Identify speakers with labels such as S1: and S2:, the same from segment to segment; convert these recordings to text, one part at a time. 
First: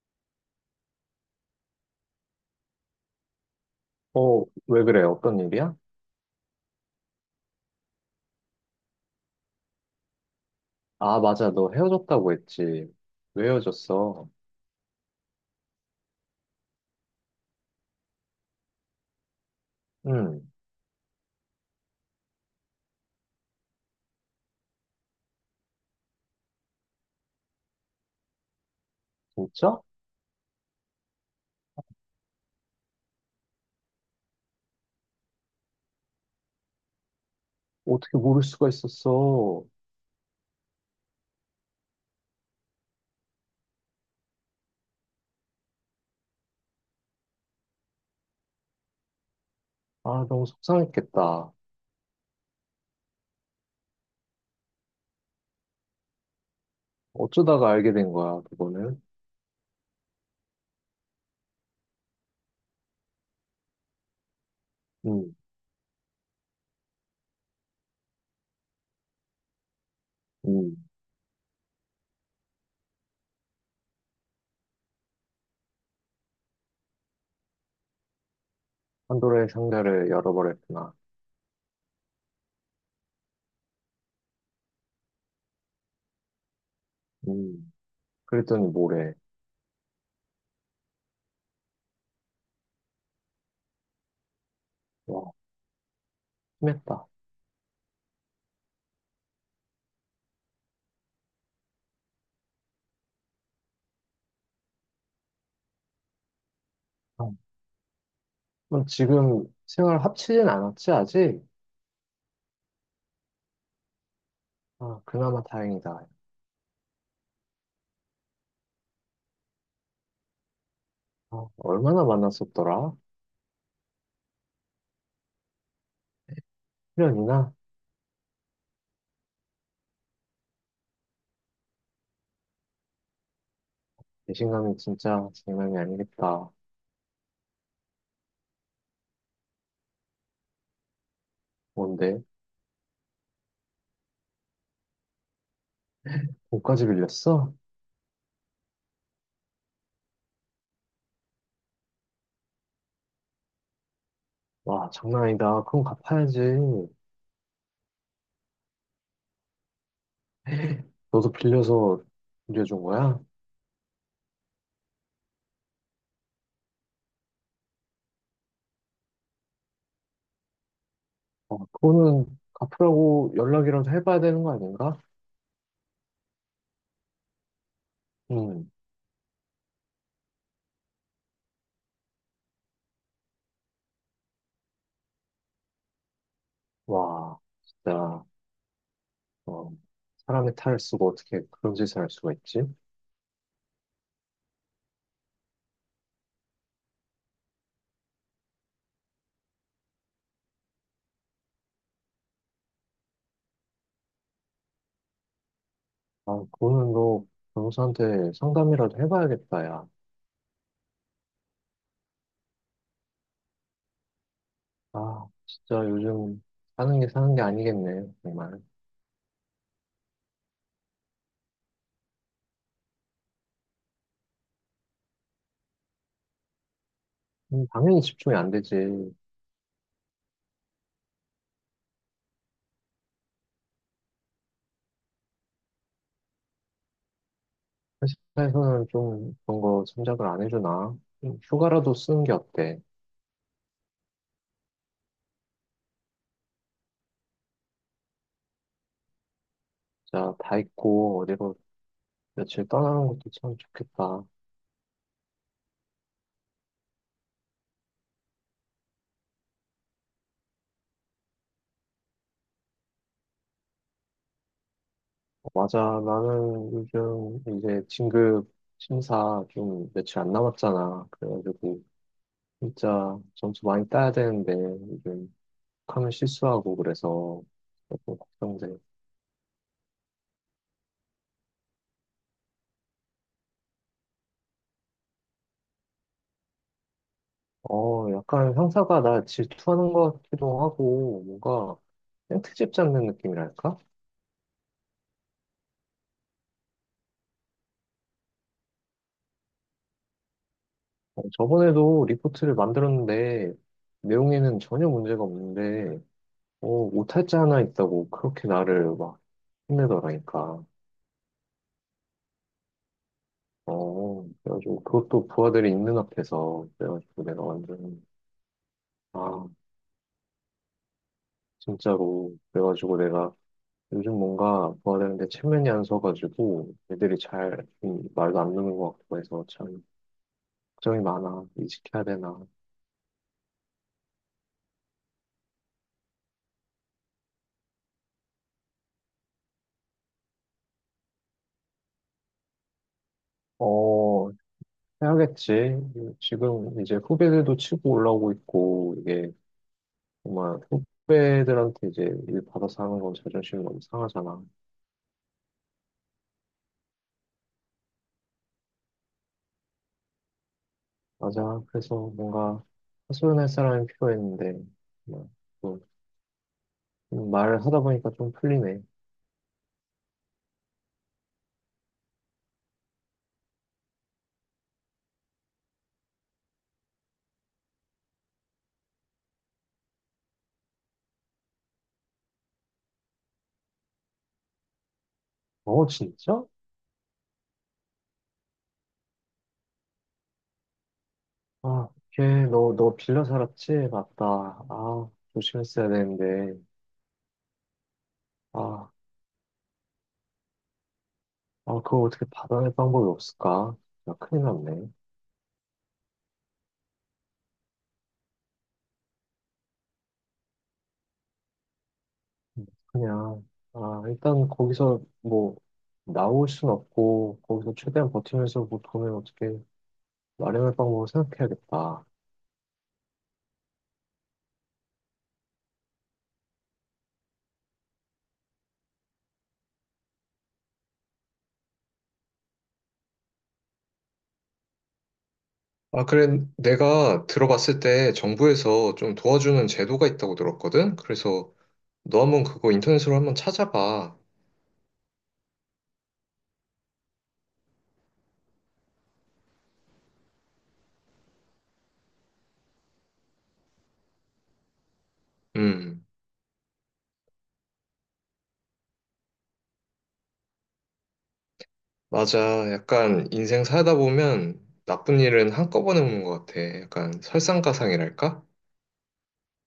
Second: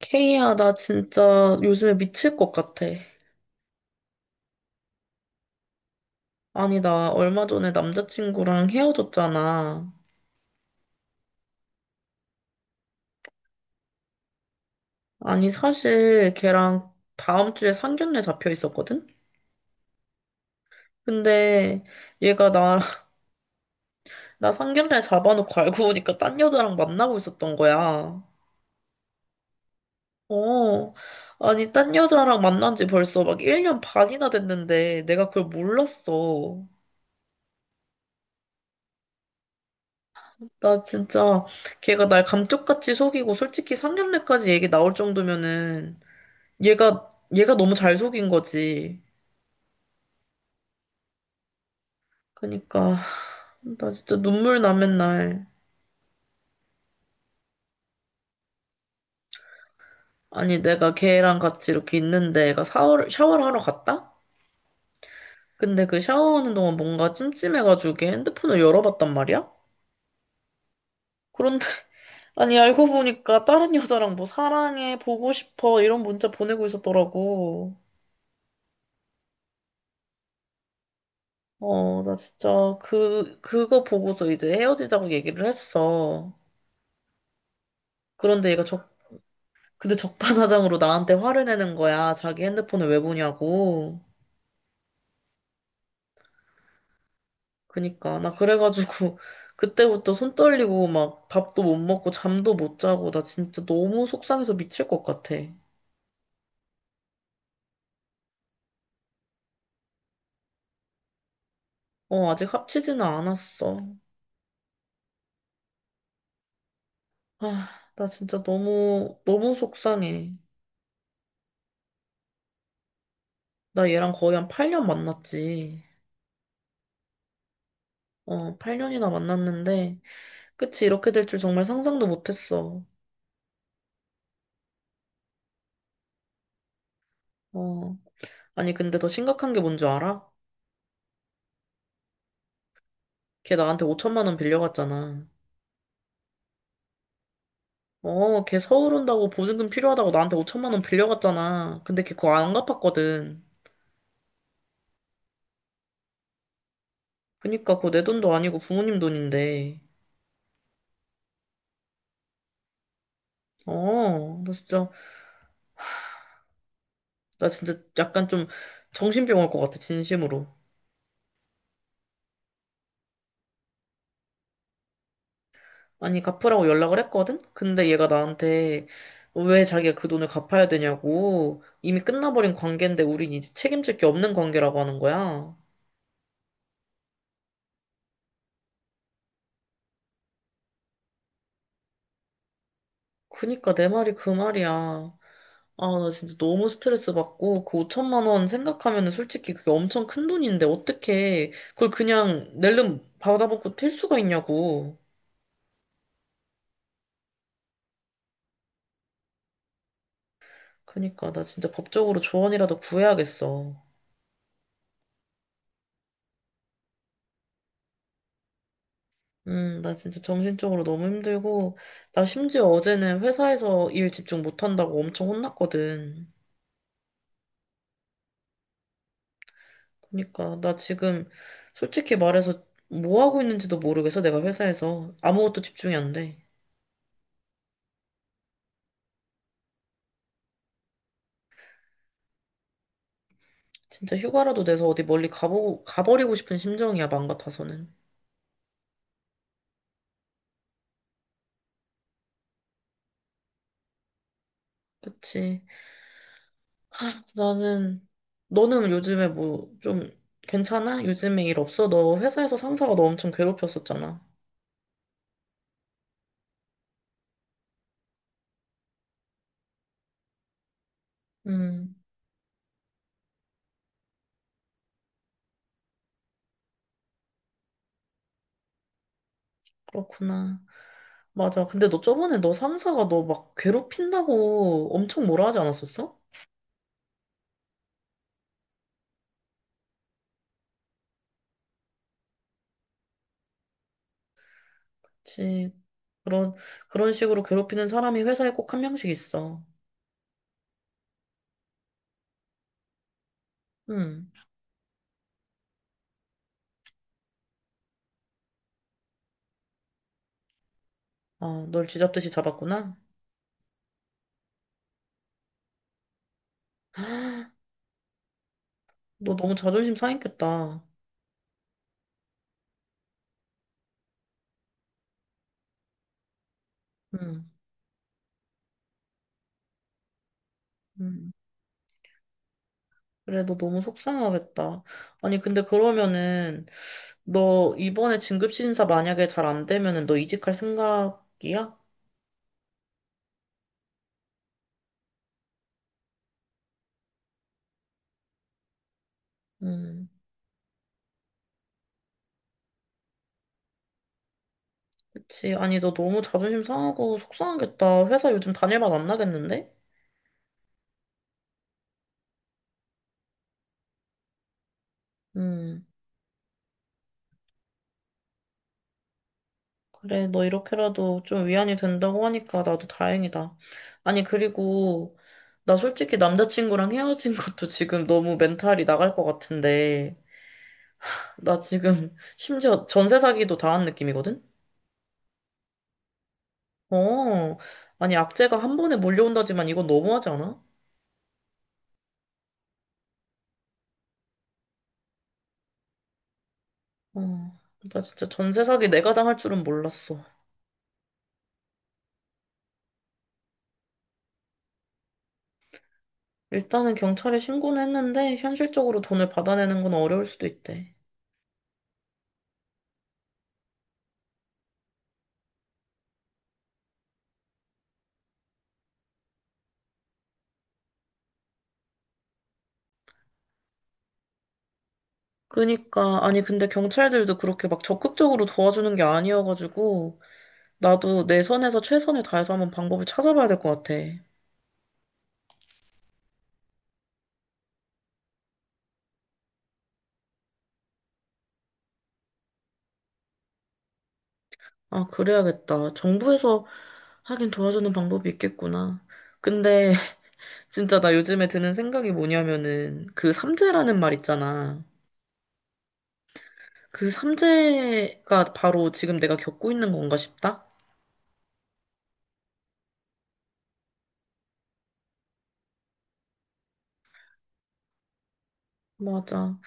S1: 케이야, 나 진짜 요즘에 미칠 것 같아.
S2: 어, 왜 그래? 어떤 일이야?
S1: 아니, 나 얼마 전에 남자친구랑 헤어졌잖아.
S2: 아, 맞아. 너 헤어졌다고 했지. 왜 헤어졌어?
S1: 아니, 사실 걔랑 다음 주에 상견례 잡혀 있었거든?
S2: 응,
S1: 근데 얘가 나, 나 상견례 잡아놓고 알고 보니까 딴 여자랑 만나고 있었던 거야.
S2: 진짜?
S1: 어. 아니, 딴 여자랑 만난 지 벌써 막 1년 반이나 됐는데 내가 그걸 몰랐어.
S2: 어떻게 모를 수가 있었어?
S1: 나 진짜 걔가 날 감쪽같이 속이고 솔직히 상견례까지 얘기 나올 정도면은 얘가 너무 잘 속인 거지.
S2: 아, 너무 속상했겠다.
S1: 그니까, 나 진짜 눈물 나 맨날.
S2: 어쩌다가 알게 된 거야, 그거는?
S1: 아니, 내가 걔랑 같이 이렇게 있는데 얘가 샤워를 하러 갔다?
S2: 응,
S1: 근데 그 샤워하는 동안 뭔가 찜찜해가지고 걔 핸드폰을 열어봤단 말이야?
S2: 응.
S1: 그런데, 아니, 알고 보니까 다른 여자랑 뭐 사랑해, 보고 싶어, 이런 문자 보내고 있었더라고.
S2: 판도라의 상자를 열어버렸구나.
S1: 어, 나 진짜 그거 보고서 이제 헤어지자고 얘기를 했어.
S2: 응.
S1: 그런데 얘가
S2: 그랬더니
S1: 적
S2: 뭐래.
S1: 근데 적반하장으로 나한테 화를 내는 거야. 자기 핸드폰을 왜 보냐고.
S2: 와, 심했다.
S1: 그니까. 나 그래가지고, 그때부터 손 떨리고, 막, 밥도 못 먹고, 잠도 못 자고, 나 진짜 너무 속상해서 미칠 것 같아.
S2: 아, 그럼 지금 생활 합치진 않았지, 아직?
S1: 어, 아직 합치지는 않았어.
S2: 아, 그나마 다행이다.
S1: 아, 나 진짜 너무 속상해.
S2: 아, 얼마나 만났었더라?
S1: 나 얘랑 거의 한 8년 만났지.
S2: 1년이나
S1: 어, 8년이나 만났는데, 끝이 이렇게 될 줄 정말 상상도 못 했어.
S2: 배신감이 진짜 장난이 아니겠다.
S1: 어. 아니, 근데 더 심각한 게 뭔 줄 알아?
S2: 뭔데?
S1: 걔 나한테 5천만 원 빌려갔잖아.
S2: 옷까지 빌렸어?
S1: 어, 걔 서울 온다고 보증금 필요하다고 나한테 5천만 원 빌려갔잖아. 근데 걔 그거 안 갚았거든.
S2: 와, 장난 아니다. 그럼 갚아야지.
S1: 그니까 그거 내 돈도 아니고 부모님 돈인데.
S2: 너도 빌려서 빌려준 거야?
S1: 어, 나 진짜 약간 좀 정신병 올 것 같아, 진심으로.
S2: 어, 그거는 갚으라고 연락이라도 해봐야 되는 거 아닌가?
S1: 아니, 갚으라고 연락을 했거든? 근데 얘가
S2: 음,
S1: 나한테 왜 자기가 그 돈을 갚아야 되냐고. 이미 끝나버린 관계인데 우린 이제 책임질 게 없는 관계라고 하는 거야.
S2: 와, 진짜, 어, 사람의 탈을 쓰고 어떻게 그런 짓을 할 수가 있지?
S1: 그니까 내 말이 그 말이야. 아, 나 진짜 너무 스트레스 받고, 그 5천만 원 생각하면은 솔직히 그게 엄청 큰 돈인데, 어떻게, 그걸 그냥 낼름 받아먹고 튈 수가 있냐고.
S2: 아, 그거는 너 변호사한테 상담이라도 해봐야겠다, 야.
S1: 그니까, 나 진짜 법적으로 조언이라도 구해야겠어.
S2: 아, 진짜 요즘 사는 게 아니겠네, 정말.
S1: 나 진짜 정신적으로 너무 힘들고, 나 심지어 어제는 회사에서 일 집중 못한다고 엄청 혼났거든.
S2: 당연히 집중이 안 되지.
S1: 그니까, 나 지금 솔직히 말해서 뭐 하고 있는지도 모르겠어, 내가 회사에서. 아무것도 집중이 안 돼.
S2: 회사에서는 좀 그런 거 생각을 안 해주나? 좀 휴가라도 쓰는 게 어때?
S1: 진짜 휴가라도 내서 어디 멀리 가버리고 싶은 심정이야, 맘 같아서는.
S2: 자, 다 있고 어디로 며칠 떠나는 것도 참 좋겠다. 어,
S1: 그치. 아, 나는, 너는 요즘에 뭐, 좀, 괜찮아? 요즘에 일 없어? 너 회사에서 상사가 너 엄청 괴롭혔었잖아.
S2: 맞아, 나는 요즘 이제 진급 심사 좀 며칠 안 남았잖아. 그래가지고
S1: 음,
S2: 진짜 점수 많이 따야 되는데 요즘 하면 실수하고 그래서 조금 걱정돼.
S1: 그렇구나. 맞아. 근데 너 저번에 너 상사가 너 막 괴롭힌다고 엄청 뭐라 하지 않았었어?
S2: 어, 약간 형사가 나 질투하는 것 같기도 하고 뭔가 생트집 잡는 느낌이랄까?
S1: 그치. 그런, 그런 식으로 괴롭히는 사람이 회사에 꼭 한 명씩 있어.
S2: 어, 저번에도 리포트를 만들었는데
S1: 음.
S2: 내용에는 전혀 문제가 없는데 어, 오탈자 하나 있다고 그렇게 나를 막 혼내더라니까.
S1: 아, 널 쥐잡듯이 잡았구나.
S2: 어, 그래가지고 그것도 부하들이 있는 앞에서 그래가지고 내가 완전
S1: 너
S2: 아
S1: 너무 자존심 상했겠다.
S2: 진짜로 그래가지고 내가 요즘 뭔가 부하들한테 체면이 안 서가지고 애들이
S1: 음.
S2: 잘 말도 안 듣는 것 같고 해서 참 걱정이
S1: 음.
S2: 많아. 이직해야 되나?
S1: 그래, 너 너무 속상하겠다. 아니, 근데 그러면은, 너 이번에 진급신사 만약에 잘 안 되면은 너 이직할 생각이야?
S2: 어, 해야겠지. 지금 이제 후배들도 치고 올라오고 있고, 이게
S1: 음,
S2: 정말 후배들한테 이제 일 받아서 하는 건 자존심이 너무 상하잖아.
S1: 그치. 아니, 너 너무 자존심 상하고 속상하겠다. 회사 요즘 다닐 맛 안 나겠는데?
S2: 맞아. 그래서 뭔가 하소연할 사람이 필요했는데, 뭐, 또
S1: 음,
S2: 말하다 보니까 좀 풀리네.
S1: 그래, 너 이렇게라도 좀 위안이 된다고 하니까 나도 다행이다. 아니, 그리고, 나 솔직히 남자친구랑 헤어진 것도 지금 너무 멘탈이 나갈 것 같은데, 나 지금 심지어 전세 사기도 당한 느낌이거든?
S2: 어, 진짜?
S1: 어, 아니, 악재가 한 번에 몰려온다지만 이건 너무하지 않아?
S2: 아, 걔, 너, 너 빌려 살았지? 맞다. 아, 조심했어야 되는데.
S1: 어, 나 진짜 전세 사기
S2: 아,
S1: 내가 당할 줄은 몰랐어.
S2: 아, 그거 어떻게 받아낼 방법이 없을까? 나 큰일 났네.
S1: 일단은 경찰에 신고는 했는데, 현실적으로 돈을 받아내는 건 어려울 수도 있대.
S2: 그냥, 아, 일단 거기서 뭐, 나올 순 없고, 거기서 최대한 버티면서 뭐 돈을 어떻게 마련할 방법을 생각해야겠다.
S1: 그니까, 아니, 근데 경찰들도 그렇게 막 적극적으로 도와주는 게 아니어가지고, 나도 내 선에서 최선을 다해서 한번 방법을 찾아봐야 될 것 같아.
S2: 너 한번 스스로 한번 찾아봐.
S1: 아, 그래야겠다. 정부에서 하긴 도와주는 방법이 있겠구나. 근데 진짜 나 요즘에 드는 생각이 뭐냐면은 그 삼재라는 말 있잖아.
S2: 음,
S1: 그 삼재가 바로 지금 내가 겪고 있는 건가 싶다?
S2: 맞아. 약간 인생 살다 보면 나쁜 일은 한꺼번에 오는 것 같아. 약간 설상가상이랄까?
S1: 맞아.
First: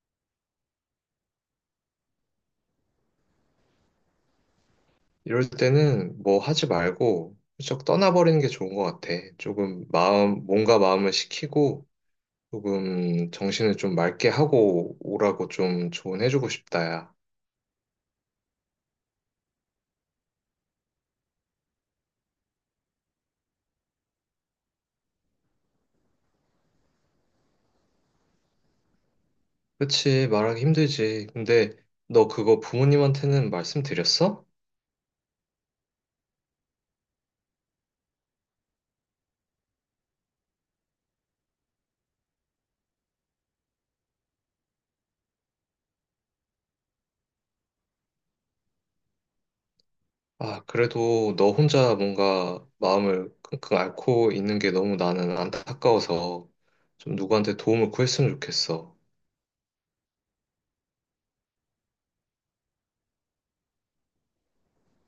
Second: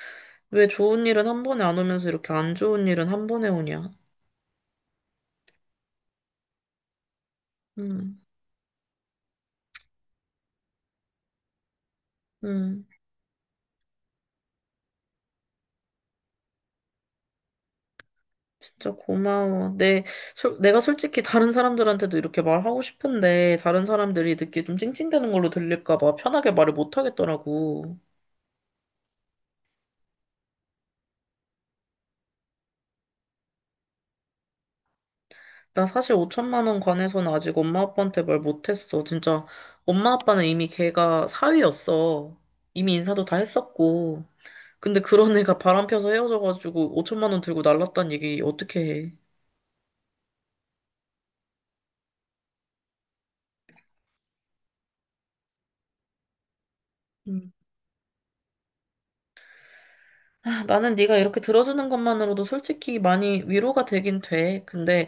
S1: 왜 좋은 일은 한 번에 안 오면서 이렇게 안 좋은 일은 한 번에 오냐?
S2: 이럴 때는 뭐 하지 말고 훌쩍
S1: 음,
S2: 떠나버리는 게 좋은 것 같아. 조금 마음, 몸과 마음을 식히고
S1: 음.
S2: 조금 정신을 좀 맑게 하고 오라고 좀 조언해주고 싶다, 야.
S1: 진짜 고마워. 내가 솔직히 다른 사람들한테도 이렇게 말하고 싶은데 다른 사람들이 듣기 좀 찡찡대는 걸로 들릴까 봐 편하게 말을 못 하겠더라고.
S2: 그치, 말하기 힘들지. 근데 너 그거 부모님한테는 말씀드렸어?
S1: 나 사실 5천만 원 관해서는 아직 엄마 아빠한테 말 못했어. 진짜 엄마 아빠는 이미 걔가 사위였어. 이미 인사도 다 했었고. 근데 그런 애가 바람 펴서 헤어져가지고 5천만 원 들고 날랐단 얘기 어떻게 해?
S2: 아, 그래도 너 혼자 뭔가 마음을 끙끙 앓고 있는 게 너무 나는 안타까워서 좀
S1: 음.
S2: 누구한테 도움을 구했으면 좋겠어.
S1: 아, 나는 네가 이렇게 들어주는 것만으로도 솔직히 많이 위로가 되긴 돼. 근데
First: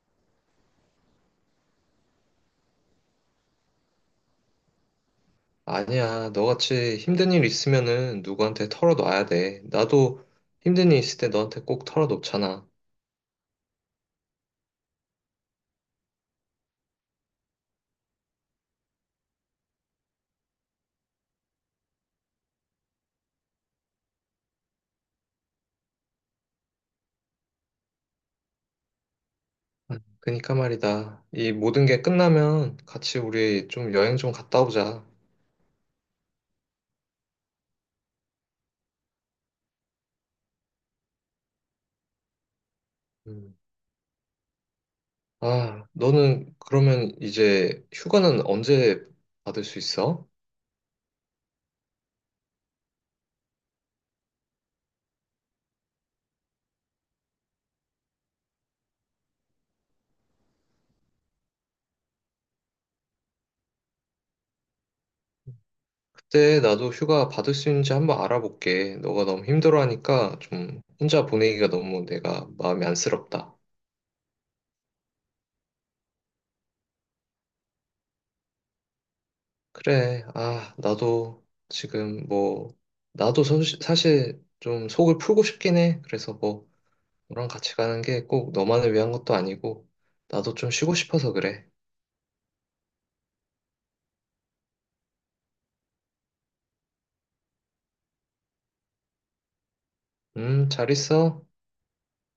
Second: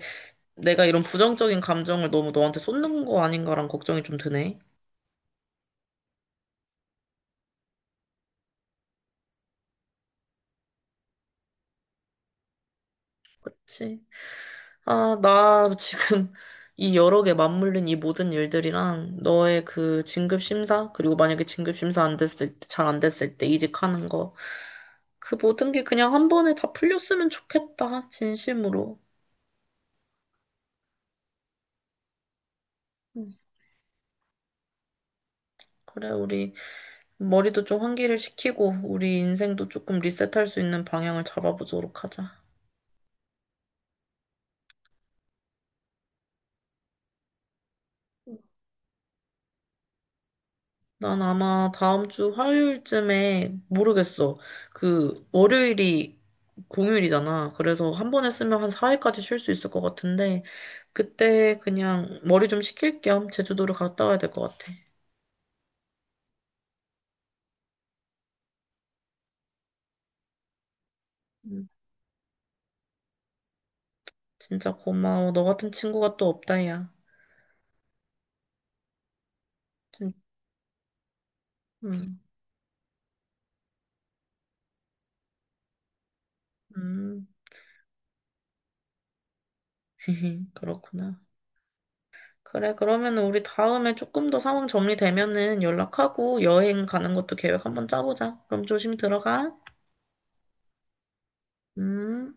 S1: 내가 이런 부정적인 감정을 너무 너한테 쏟는 거 아닌가란 걱정이 좀 드네.
S2: 아니야, 너같이 힘든 일 있으면은 누구한테 털어놔야 돼. 나도 힘든 일 있을 때 너한테 꼭 털어놓잖아.
S1: 그치? 아, 나 지금 이 여러 개 맞물린 이 모든 일들이랑 너의 그 진급 심사, 그리고 만약에 진급 심사 안 됐을 때, 잘 안 됐을 때 이직하는 거, 그 모든 게 그냥 한 번에 다 풀렸으면 좋겠다, 진심으로.
S2: 그니까 말이다. 이 모든 게 끝나면 같이
S1: 음,
S2: 우리 좀 여행 좀 갔다 오자.
S1: 그래, 우리 머리도 좀 환기를 시키고, 우리 인생도 조금 리셋할 수 있는 방향을 잡아보도록 하자.
S2: 음. 아, 너는 그러면 이제 휴가는 언제 받을 수 있어?
S1: 난 아마 다음 주 화요일쯤에 모르겠어. 그 월요일이 공휴일이잖아. 그래서 한 번에 쓰면 한 4일까지 쉴 수 있을 것 같은데 그때 그냥 머리 좀 식힐 겸 제주도를 갔다 와야 될 것 같아.
S2: 그때 나도 휴가 받을 수 있는지 한번 알아볼게. 너가 너무 힘들어하니까 좀 혼자 보내기가
S1: 음,
S2: 너무 내가 마음이 안쓰럽다.
S1: 진짜 고마워. 너 같은 친구가 또 없다야. 진,
S2: 그래, 아, 나도
S1: 음,
S2: 지금 뭐, 나도 사실 좀 속을 풀고 싶긴 해. 그래서 뭐,
S1: 음.
S2: 너랑 같이 가는 게 꼭 너만을 위한 것도 아니고, 나도 좀 쉬고
S1: 그렇구나.
S2: 싶어서 그래.
S1: 그래, 그러면 은 우리 다음에 조금 더 상황 정리되면은 연락하고 여행 가는 것도 계획 한번 짜보자. 그럼 조심 들어가.
S2: 잘 있어.
S1: 음.